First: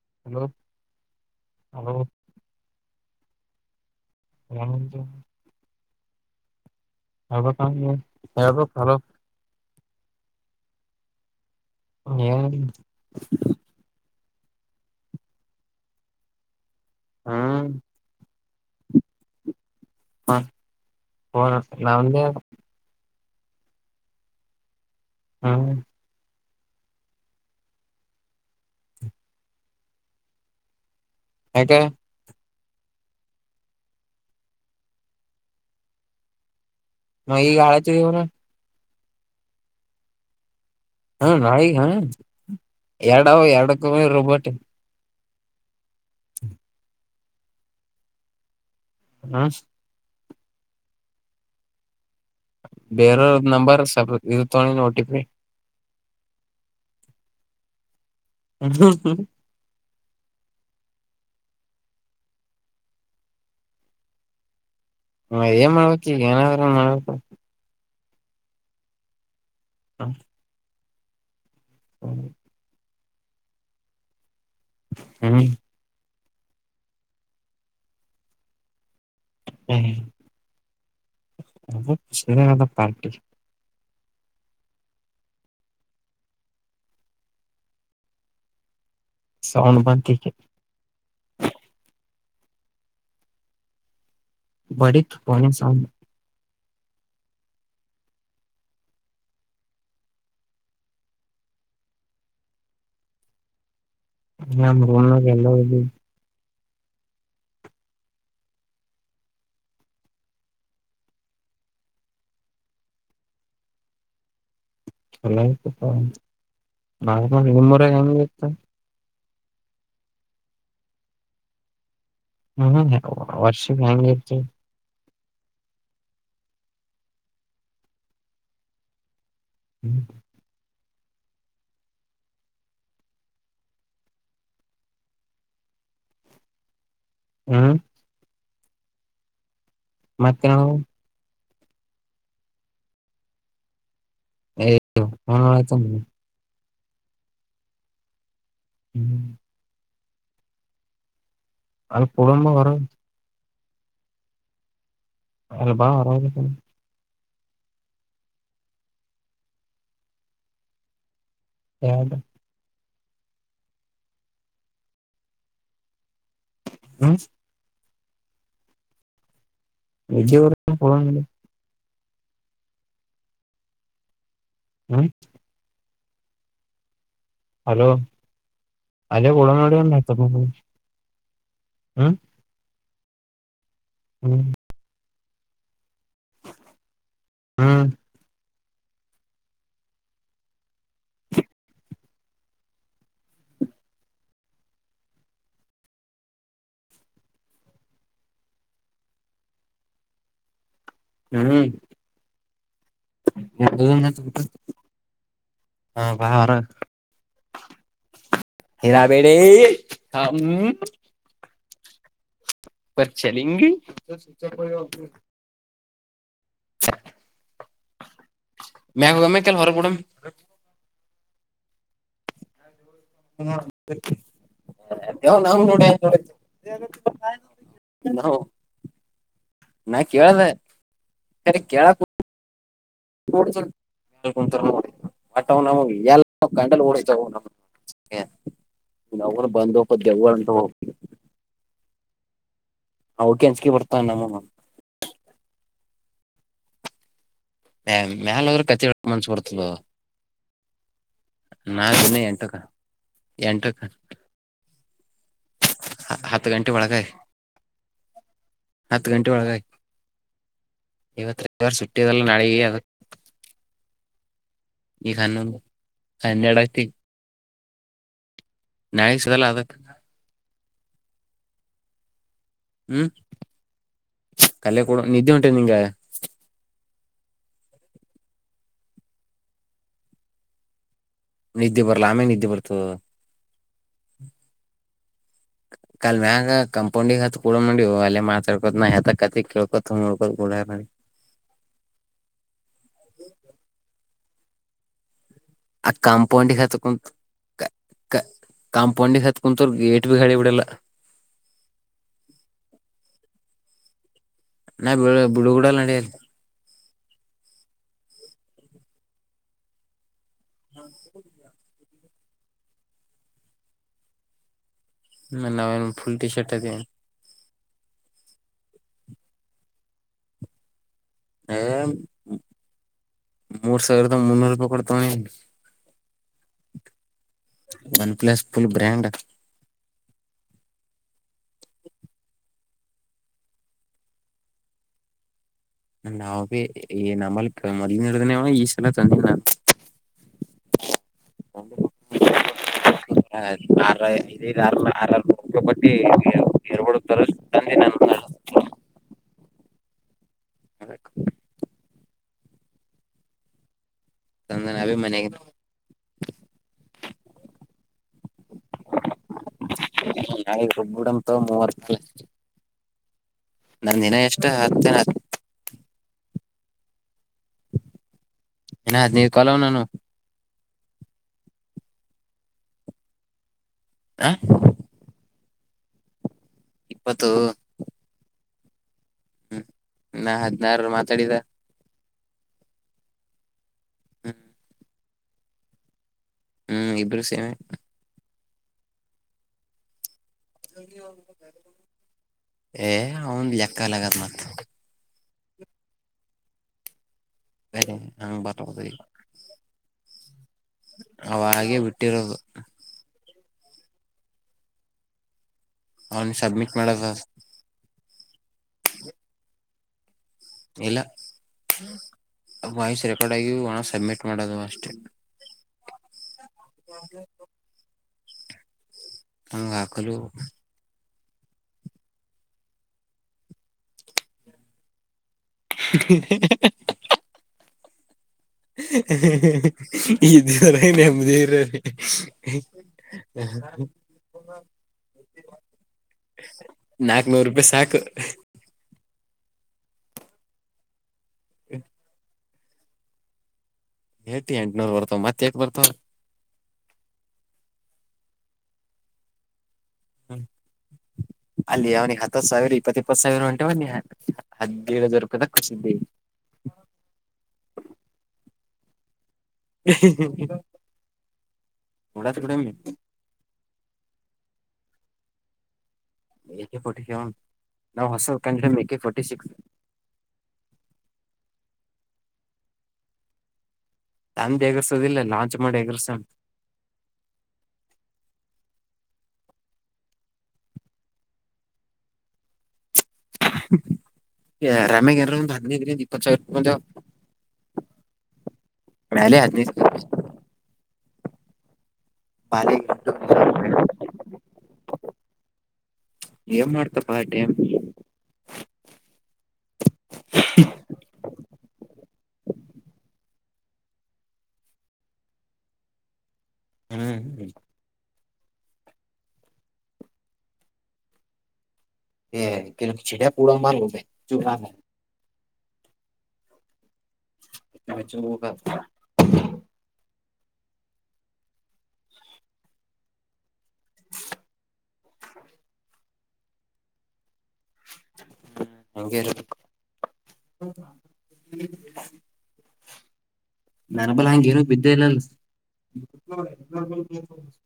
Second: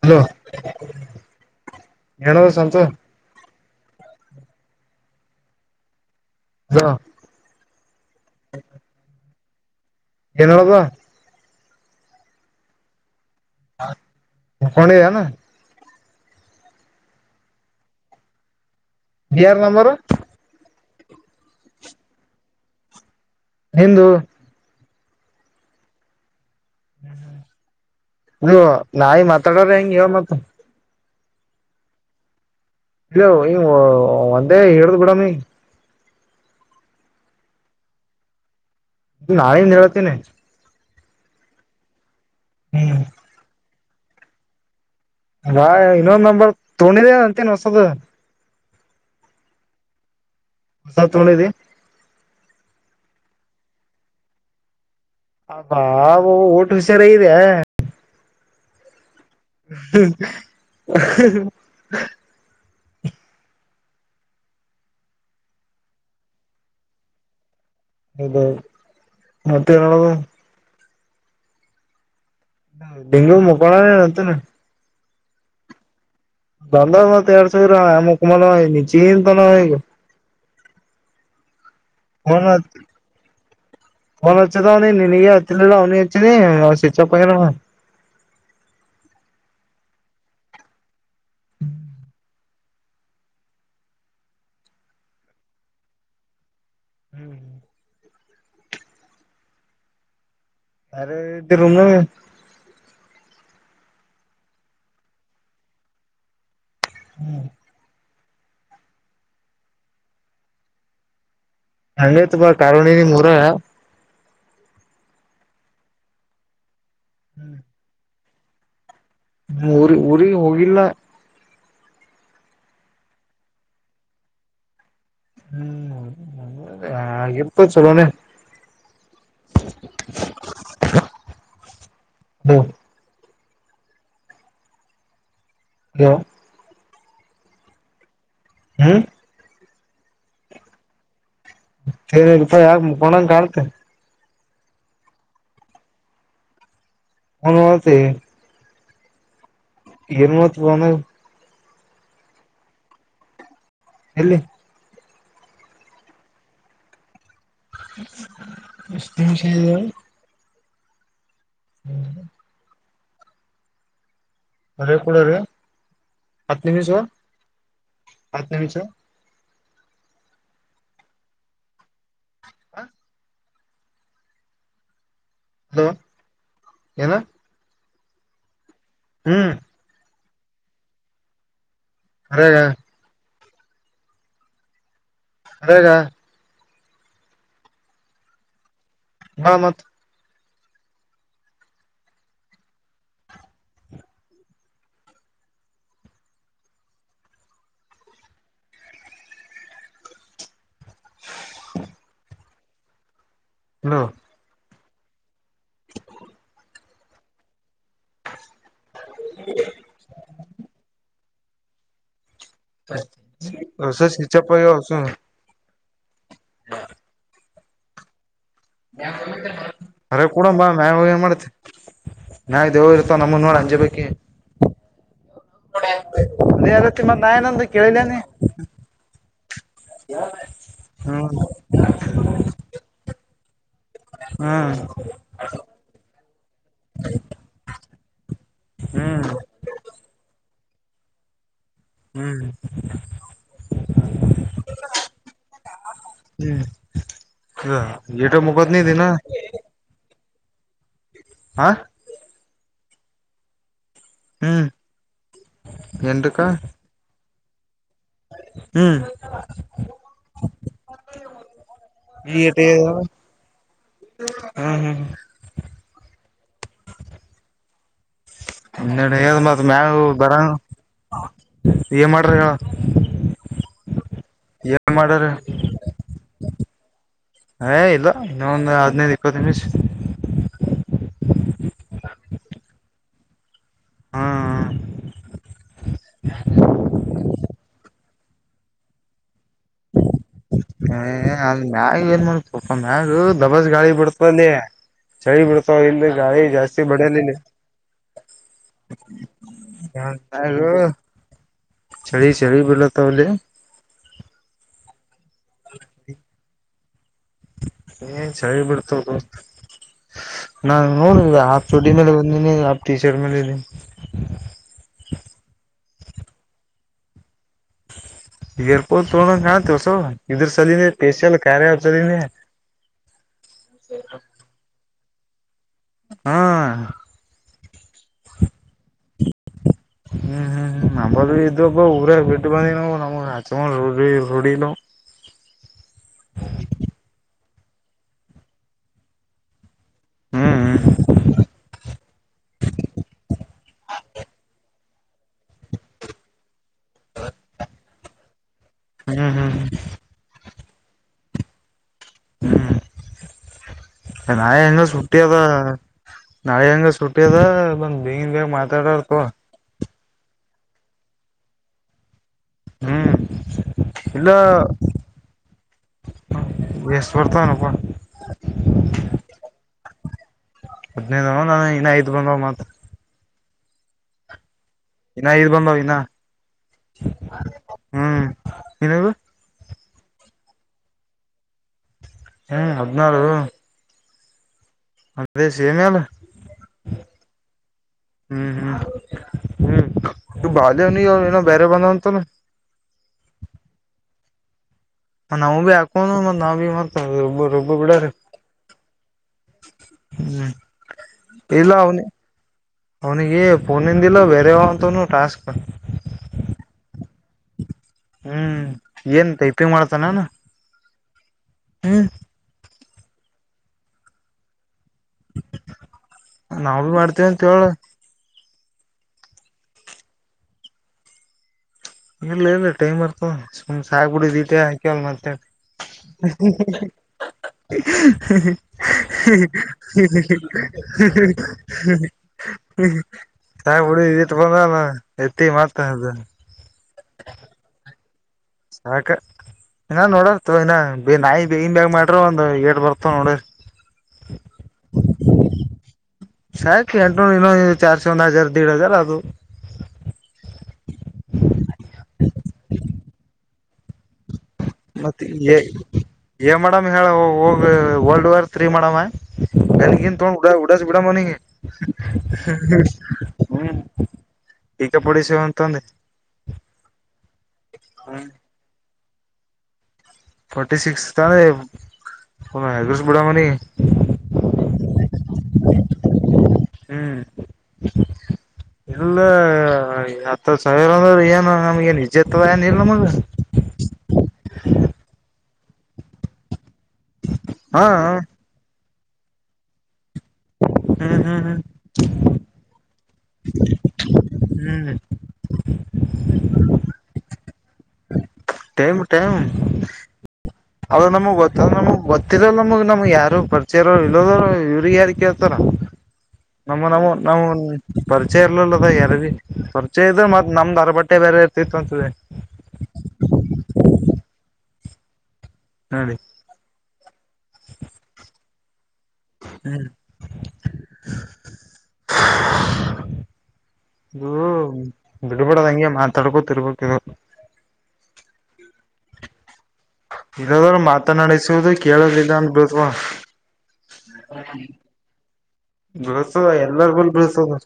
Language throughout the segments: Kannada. ಹಲೋ ಹಲೋ ಹೇಳೂ ಸಂತು [unintelligible] ಏನ್ [unintelligible] ಕರೋ ಏದಳ್ದ [unintelligible] ಕೊಣನು ಹ್ಮ ಯರ ನಂಬರ್ ಹರ ನಾ ಒಂದ ನಿಂದೂ ಹ್ಮ ನೀ ನಾಯಿ ಮಾತಾಡ್ರ ಹೆಂಗ ಇ ಮತ್ರ ಯಕೆ ಇಲ್ಲ ನೀ ಒಂದೇ ಹೇಳುದು ಬಿಡಾಮಿ ಮ ಈ ಗಾಡತಿ ಇವಣ ಇ [unintelligible] ಹೇಳ್ತೇನೆ ಹ್ಮ ನಾಳಿಗ ಹ ಹ್ಮ್ ಎರಡ ಎರಡಕ್ಕ ರೊಬೋಟಿ ಅ ಇನ್ನೊಂದು ನಂಬರ್ ತಗೊಂಡಿದಿಯ ಅಂತೇನ್ ಹೊಸದ ಹಾ ಹೊಸ ತೂಗೋಂಡಿದ್ದ ಬೇರ ನಂಬರ್ ಸ ಇದು ತಗೊಂಡು ಓಟಿಪಿ ಹಾ ಊಟ ಹುಷಾರ ಇದೆ ಹ [inaudible] ಹ [inaudible] [unintelligible] ಹಾ ಏನ ಮಾಡತಿ ಏನಾದರ ಮಾಡತ ಹೌದ ಮತ್ತ ಎನ್ ಮಾಡೋದು ಹ್ಮ [inaudible] ಡೆೇಂಗು ಮಕಳ ಅಂತ [inaudible] ಹ್ಮ್ ದಧ ಮತ್ತ ಎರಡ್ ಸಾವರ ಮುಕಮಾನ ನಿಚಿಂತ ನಗ [unintelligible] ಅ ಸರದ ಪಾರ್ಟಿ ನ್ಚ್ಚದ ಅವನಿ ನೀಿನಗೆ ಹತ್ತಲ್ಲ ಅವನಿ ಹಚ್ಚ ನೀ ಸ್ವಿಚ್ ಆಫ್ ಆಗಿದೆ ಅವ ಸೌಂಡ್ ಬಂತ ಬಡಿತ ಹೊನೆ ಸಾಮನೆ [inaudible] ಹ್ಮ್ ಹ್ಮ್ [inaudible] ಅ ಇ್ದ ರೂಮ [unintelligible] ನ ರ ಎಲ್ಲ [inaudible] ಹ್ಮ್ [inaudible] ಹಂಗೇ ತು ಬಾ ಕಾರವಣಿನ ಮೂರ ಚಲ ಆ್ತ ನಿಮ್ಮರ ಹೆಂಗ ಇತ್ತು [inaudible] ಊರಿ ಊರಿಗೆ ಹೋಗಿಲ್ಲ ಹ್ಮ ವಾರ್ಷ ಹ್ಯಾತ್ತು [unintelligible] ಹ್ಮ್ ಎಪ್ಪ ಸಲ್ಲೋಣ ಹ್ಮ್ [inaudible] ಹ್ಮ [inaudible] ಹ [inaudible] ಹ್ಮ್ ಹ್ಮ್ ಮತ್ತ ಸೇ ರೂಪಾಯ ಯಾಕ ಮುಕೊಂಡಂಗ ಕಳ್ತ ಮತ [unintelligible] ಹನುತ್ತ [unintelligible] ಹ್ಮ್ ಇವತ್ತು ಬಣ [unintelligible] ಅದು ಪಡಂಬ ವರ [inaudible] ಎಲ್ಲಿ ಅಲ್ಲ ಬಾ ಆರಾಮಲ್ಲ ಎಷ್ಟ ವಿಷ ಹದು ಅರೆ ಕೂಡ ರೇ ಹತ್ತು ನಿಮಿಷವ ಹತ್ತು ನಿಮಿಷ ಎಜಿಯಊರ ಹ ಹ್ಮ ಏನು ಹಲೋ ಅಲ್ಲ ಹ್ಮ್ ಕೂಳಮೋಡಿತ್ತ ಅರೆ ಹ್ಮ್ ಅಗ ಹ್ಮ್ ಹಾ ಮತ್ ಹ್ಮ್ [unintelligible] ಹರಾಬೇಡಿ ಹ ಪರ್ ಚಲೆಂಗೆ ಹೊಸ ಹಿಚ್ಚ ಪಯ ಹೊ ಹಾ ಮ್ಯಾಗ ಹೋಗಮ್ಮ ಕೆಲ್ ಹೊರಗ ಬಿಡಮ್ ಅರೆ ಕೊಡಂಬಾ ಮ್ಯಾಗ ಏನ್ ಮಾಡ್ತ್ತ ನಾಗ ದೇವ ಇರ್ ನಮ್ಮ ಮು ನಡಿ ಹಂಜೆ ಬೇಕಿ ನಾವ್ ನೋಡಿ ನೀ ರತ್ತ ಮತ್ತ ನಯನಂತ ಕೇಳಿಲ್ಲ ನೀ ನಾ ಕೇಳ್ದ ಕೇಳ ಹ ಕು ಹ್ಮ್ ನಟ್ ನಾವು ಎ ಗಂಡಲ್ ಓಡತವು ನ ಹ್ಮ್ ನರು ಬಂದ ಹಬ ದವ್ವ ಅಂತ ಹೋಗ ಹ್ಮ್ ಹ ಕೆ ಅಂಚಿಕೆ ಬರ್ತಾ ನಮ್ಮ ಹ್ಮ್ ಇಟ ಮ್ಯಾಲ ಹೋದ್ರ ಮುಕತ ನೀ ಕತಿ ತೀ ನ ಹೇಳಕ್ ನಾನ್ನ ಎಂಟಕ್ಕ ಎಂಟಕ್ಕ ಹ್ಮ್ ಹ ಎಂಟಕ್ಕ ಹತ್ತು ಗಂಟೆ ಒಳಗಾಯ ಹ್ಮ್ ಹತ್ತು ಗಂಟೆ ಒಳಗ ಇವತ್ ಇವರು ಸುಟ್ಟಿಯದೆಲ್ಲ ನಡೆಯಿ ಅದ ಹ್ಮ ಈ ಕಣ್ಣಂದು ಕನ್ನಯಡತಿ ಹೇಳ ಸಿಗಲ್ಲ ಮತ್ ಅದಕ್ ಮ್ಯಾಗ ಬರಂಗ ಏನ್ ಮಾಡ್ರಿ ಹೇಳ ಹ್ಮ್ ಏನ್ ಕಲ್ಲಕೂಡ ಮಾಡ್ಯಾರ ನಿದ್ದೆ ಉಟುನ ಇಂಗ ಏ ಇಲ್ಲ ಇನ್ನೊಂದು ಹದ್ನೈದು ಇಪ್ಪತ್ತು ನಿಮಿಷ ನಿದ್ದೆ ಬರ್ಲ್ಲ ಆಮೇ ನಿದ್ದೆ ಬರ್ತು ಹ್ಮ್ ಕಲ್ ಮ್ಯಾಗ ಕಂಪೌಂಡಿ ಹತ್ತು ಕೂಡ ನೋಡಿ ಅಲ್ಲ ಮಾಕೋ ಕ ಅದ ಮ್ಯಾಗ ಏನ್ ಮಾಡತ ಪಪ ಮ್ಯಾಗ ದಬಸ್ ಗಾಳಿ ಬಿಡತ ಚಳಿ ಬಿಡ್ತಾವ ಆ ಇಲ್ಲಿ ಗಾಳಿ ಕಾಂಪೌಂಡಿಗೆ ಜಾಸ್ತಿ ಬಡಲಿ ಇ ಕಾಂಪೌಂಡ್ ಹತ್ ಕುತ ಗೇಟ್ ಬಿ ಗಡಿ ಬಿಡಲ್ಲ ಚಳಿ ಚಳಿ ಬೆಳ ತಹಲ್ಲಿ ನ ಬುಡಗೂಡಲ್ಲ ನಡಲ್ಲ ಏನ್ ಚಳಿ ಬಿಡ್ತ ನಾ ನೋಡ ಆ ಲ ಟ ಶರ್ಟ್ ಲ್ ಟಿ ಶರ್ಟ್ ಅದಿಎನ್ ಎಏರ್ಪೋರ್ಟ್ ತೋ ತಸೊ ಇದುರ್ ಸಲ್ಲಿನೇ ಹ ಮೂರ ಸಾವಿರದಾ ಮುನ್ನೂರ ರೂಪಾಯಿಕೊಟ ತಂದಿನಿ ಹಾ ಒನ್ ಪ್ಲೇಸ್ ಹ್ಮ್ ಹ್ಮ್ ಹ್ಮ್ ನಮ್ಮಲ್ ಇದ್ದು ಊರಾಗ ಬಿಟ್ಟ ಬಂದಿನ್ ಹಚ್ಚಿಕೊಂಡ [unintelligible] ರೂಡಿ ಇಲ್ಲ ಅವಗ್ ಮೊದ್ಲಿನ್ ಹಿಡದ ಅವಾ ಈ ಸಲ ಹ್ಮ್ ಹ್ಮ್ [unintelligible] ಆರ ಬಟ್ಟಿ ಎರ್ [unintelligible] ಹ್ಮ್ ಹ್ಮ್ [unintelligible] ಹ್ಮ್ ನಾಳಿ ತಂದ ಅದು ನಾವೇ ಸುಟ್ಟಿ ಮನೆಗೆ ಅದ ನಾಳೆ ಯಿಂದ ಸುಟ್ಟಿ ಅದ ಬಂದ್ ಬಂಗಿನ್ ಬೇಗ ಮಾತಾಡಾರಪ್ಪಾ [unintelligible] ಮೂವತ್ತು ಹ್ಮ್ ನಂದ ಇನ ಇಲ್ಲ ಎಷ್ಟ ಹತ್ತ ಎನ್ [unintelligible] ಇನ್ನ ಹದಿನೈದು ಕಾಲ್ ಅನ್ ನನ್ನು ಹದ್ನೈದು ನಾನ ಇನ್ನ ಐದ್ ಬಂದ ಮತ್ [unintelligible] ಐದು ಬಂದವ ಇನ್ನ ಇಪ್ಪತ್ತು ಹ್ಮ್ ನೀನ ಹ್ಮ್ ನಾ ಹದಿನಾರರು ಮಾತಾಡಿದ ಹ್ಮ್ ಹದ್ನಾರು ಹ್ಮ್ [unintelligible] ಹ್ಮ್ ಇಬ್ರು ಸೇಮೇ ಹ್ಮ್ ಹ್ಮ್ ಹ್ಮ್ ಇ ಬಾಲ್ಯವನಿಗೆ ಏನೋ ಬೇರೆ ಬಂದ ಅಂತಲ್ಲ ಏ ಅವನ್ ಲೇಕ್ ಕಲಗತ್ ನ ನಾವು ಭೀ ಹಾಕೊಂಡ್ ಮತ್ ನಾ ಭೀ ಮತ್ ರೊಬ್ಬ ರೊಬ್ಬ ಸರಿ ಬಿಡಾರಿ ನನ್ [unintelligible] ಹ್ಮ್ ಇಲ್ಲ ಅವನ ಬಿಟ್ಟಿರೋದು ಅವನಿಗಿ ಪೋನ್ಂದಿಲ್ಲ ಬೇರೆೇವಂತನುೂ ಟಾಸ್ಕ್ ಅವ್ನು ಸಬ್ಮಿಟ್ ಮಾಡದ [unintelligible] ಮಾಡ್ತಾನ ಇಲ್ಲಾ ವಾಯ್ಸ್ ರೆಕಾರ್ಡ್ ಆಗಿ ವಣ ಸಬ್ಮಿಟ್ ಮಾಡೋದು ಅಷ್ಟೆ ನಾವ ಬ್ ಮಾಡ್ತೇವ ಅಂತ ಹೇಳ [unintelligible] ಇಲ್ಲ ಇಲ್ಲ ಟೈಮ್ ಇರ್ತದ ಸುಮ್ ಸಾಹೆಬುಡಿದಿಟೆ ಹಾಕ್ಯವಲ್ ಮತ್ತಯಾಕ್ [unintelligible] [inaudible] [inaudible] ಇದರ ನೆಮ್ಮದಿ ಇರರಿ ಡಿ ತಗೋಳದ ಎತ್ತಿ ಮತ ಅದ ನಾಕ್ ನೂರು ರೂಪಾಯಿ ಸಾಕ ಸಾಕ ನ ನೋಡ ಇನ್ನ ನಾಯಿನ್ ಇನ್ನು ಮ್ಯಾಗ್ ಮಾಡ್ರ ಒಂದು ಎ ಬರ್ತ ಒಡೆ ಎಟಿ ಎಂಟನೂರ್ ಬರ್ತಾವ ಮತ್ ಯಾಕ್ ಬರ್ತಾವ ಸಾಕ ಎಂಟ ಇನ್ನೊ ಚಾರ್ಸ ಒಂದ್ ಹಜಾರ್ ದೀಡ ಹಜಾರ್ ಅದು ಅಲ್ಲಿ ಅವ್ನಿಗೆ ಹತ್ತತ್ ಸಾವಿರ ಇಪ್ಪತ್ ಇಪ್ಪತ್ ಸಾವಿರ [unintelligible] ಮತ್ತ ರೂಪಾಯಿದಾಗ ಕೊಸಿದ್ದಿ ಎನ್ ಮಾಡಮ್ ಹೇಳ ಹೋಗ ವರ್ಲ್ಡ್ ವಾರ್ ತ್ರ್ರೀ ಮಾಡವಾ ಕಲ್ಲಿಕನ್ ತೋ ಉಡ ಉಡಾಸ ಬಿಡ ಅವನಿಗೆ ಹ್ಮ ಆಕೆ ಫಾರ್ಟಿ ಸೆವೆನ್ ಅಂತಂದೆ ಆಕೆ ಫಾರ್ಟಿ ಸೆವೆನ್ ನಾವು ಹೊಸದು ಕನೆಡೆಯಮ ಆಕೆ ಫಾರ್ಟಿ ಸಿಕ್ಕಿ ಫಾರ್ಟಿ ಸಿಕ್ಕಿ ತೇಗ್ರಸ್ ಒಮ್ಮೆ ಯಾಗರೀಸ್ ಬೇಡಮನೀ ತಂದ ಹೆಗರ್ಸೋುದಿಲ್ಲ ಲಾಂಚ್ ಮಾಡಿ ಎಗರ್ಸ ಹ್ಮ್ ಇಲ್ಲ ಹತ್ತ ಸಾವಿರ ಅಂದ್ರ ಏನು ನಮ್ಗೆ ನಿಜತ್ ಏನ್ ಇಲ್ಲ ಮಗ [unintelligible] ಹೇ ರಾಮ್ಯೆಗೆ ಹದಿನೈದು ದಿನ ಇಪ್ಪತ್ತು ಸಾವಿರ ಆಗುವ ಹಾ ಮೇಲೆ ಹದಿನೈದು ಸಾವಿರ ರೂಪೈ ಹ್ಮ್ ಹ್ಮ್ ಹ್ಮ್ ಬಾರಿ [unintelligible] ಹ್ಮ್ ಏನ್ ಮಾಡ್ತಪ್ಪ ಟೈಮ್ ಟೈಮ್ ಟೈಮ್ ಅವ್ರು ನಮಗ್ ಗೊತ್ತ ನಮಗ್ ಗೊತ್ತಿರಲ್ ನಮಗ್ ನಮ್ಗ್ ಯಾರು ಪರಿಚ ಇಲ್ಲೋದ ಇವ್ರಿಗೆ ಯಾರ ಕೇಳ್ತಾರ ನಮ್ಮ ನವು ಹ್ಮ್ ನಮ್ಮ್ ಪರಿಚಯ ಇರ್ಲಿಲ್ಲ ಅದ ಯಾರದ ಪರಿಚಯ ಇದ ಮತ್ತೆ ನಮ್ದ ಅರ ಬಟ್ಟೆ ಬೇರೆ ಇರ್ತಿತ್ತು ಅಂತದೆ ಹ ಕೆಲೆಂ ಚೀಡ್ಯಾ ಪುಡ ಮಾಡಾರ [unintelligible] ನಡೆ [unintelligible] ಹ್ಮ್ [unintelligible] ಇದು ಬಿಡ್ಬಿಡದಂಗೆ ಮಾತಾಡ್ಕೋ ತಿರ್ಬೋಕ್ ಇದು ಹ್ಮ್ ಹಂಗೆ ಇರದು ಇದಾದ್ರ ಮಾತನಾಡಸುದು ಕೇಳದಿಲ್ಲ ಅನ್ಬೋದವಾ ನರಬಲ ಹಂಗ ಏನ ಬಿದ್ದ ಇಲ್ಲ ಬೀಳ್ತದ ಎಲ್ಲಾರ ಬಲ್ [unintelligible] ಬೀಳ್ತದ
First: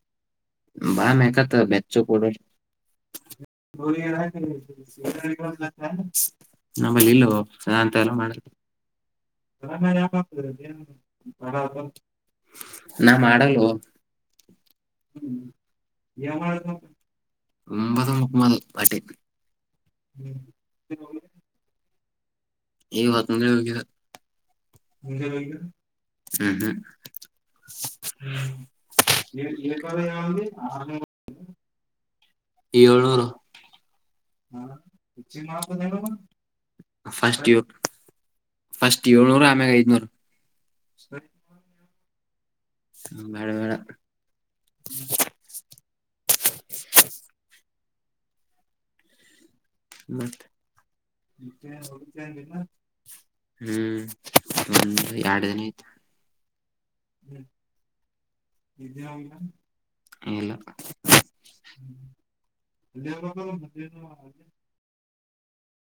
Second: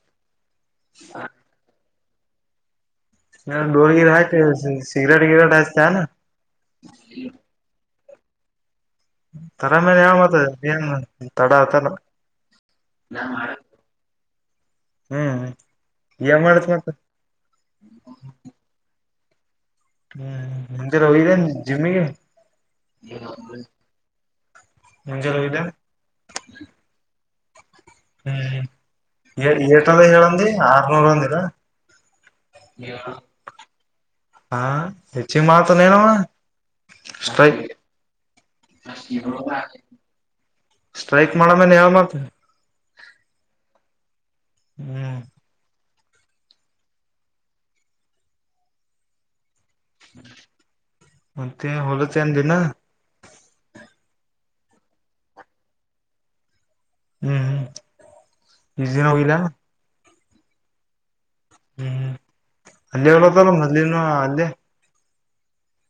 ಬಾ ಮಕಾತ ಮ್ಯಾಚ್ಚಚೋ ಕೊಡ [inaudible] [unintelligible] ಡೋಳಗೆ ಆಕೆ ಸಿಗರೇಟ್ ವಿಗರೇಟ್ ಅಚೆತೆಯ ನಮ್ಮಲ್ಲಿ ಇಲ್ಲೋ ಅಂತ ಎಲ್ಲ ಮಾಡ ತರ ಮೇಲೆ ಯಾವ ಮಾತ ಎನ್ ಹ್ಮ ತಡತಲ್ಲ [unintelligible] ಏನ್ ಮಾಡತ್ ಮತ್ತ [unintelligible] ಪಾರ್ಟಿ ಹ್ಮ್ ಮುಂಜಾನೆ ಹೊಗೆಯ ಜಿಮ್ಮಿಗೆ [unintelligible] ಮುಂಜಾನೆ ಹೋಗಿಲ್ಲ ಮುಂಜಾನೆ ಹೋಗಿದೇನ್ ಹ್ಮ್ ಹ್ಮ್ ಹ್ಮ್ [unintelligible] ಹೇಳಂದಿ ಆರ್ನೂರ ಅಂದಿರ ಏಳು ನೂರು ಹಾ ಹೆಚ್ಚಿಗೆ ಮಾಡತ ನೇನಣ ಫಸ್ಟ್ ಸ್ಟ್ರೈ ಫಸ್ಟ್ ಏಳ್ನೂರು ಆಮ್ಯಾಗ ಐದನೂರು ಸ್ಟ್ರೈಕ್ ಮಾಡಳ ಮ ಯಾವ ಮಾತ ಹ್ಮ್ ಬೇಡ ಬೇಡ ಹ್ಮ್ [inaudible] ಮಾತೆ ಮತ್ತೆ ಹ್ಮ್ ಹೊಲತೇನ್ ದಿನ ಮಾತೆ [unintelligible] ಹ್ಮ್ ಒಂದು ಎಡು ದಿನ ಆಯ್ತು ಹ್ಮ್ ಹ್ಮ್ ಇಜಾ ಹೋಗಿಲ್ಲ ಎನ್ ಇಲ್ಲ ಹ್ಮ್ ಅಲ್ಲಿ ಹಲತ್ತಲ್ಲ ಮಲಿನ ಅಲ್ಲೇ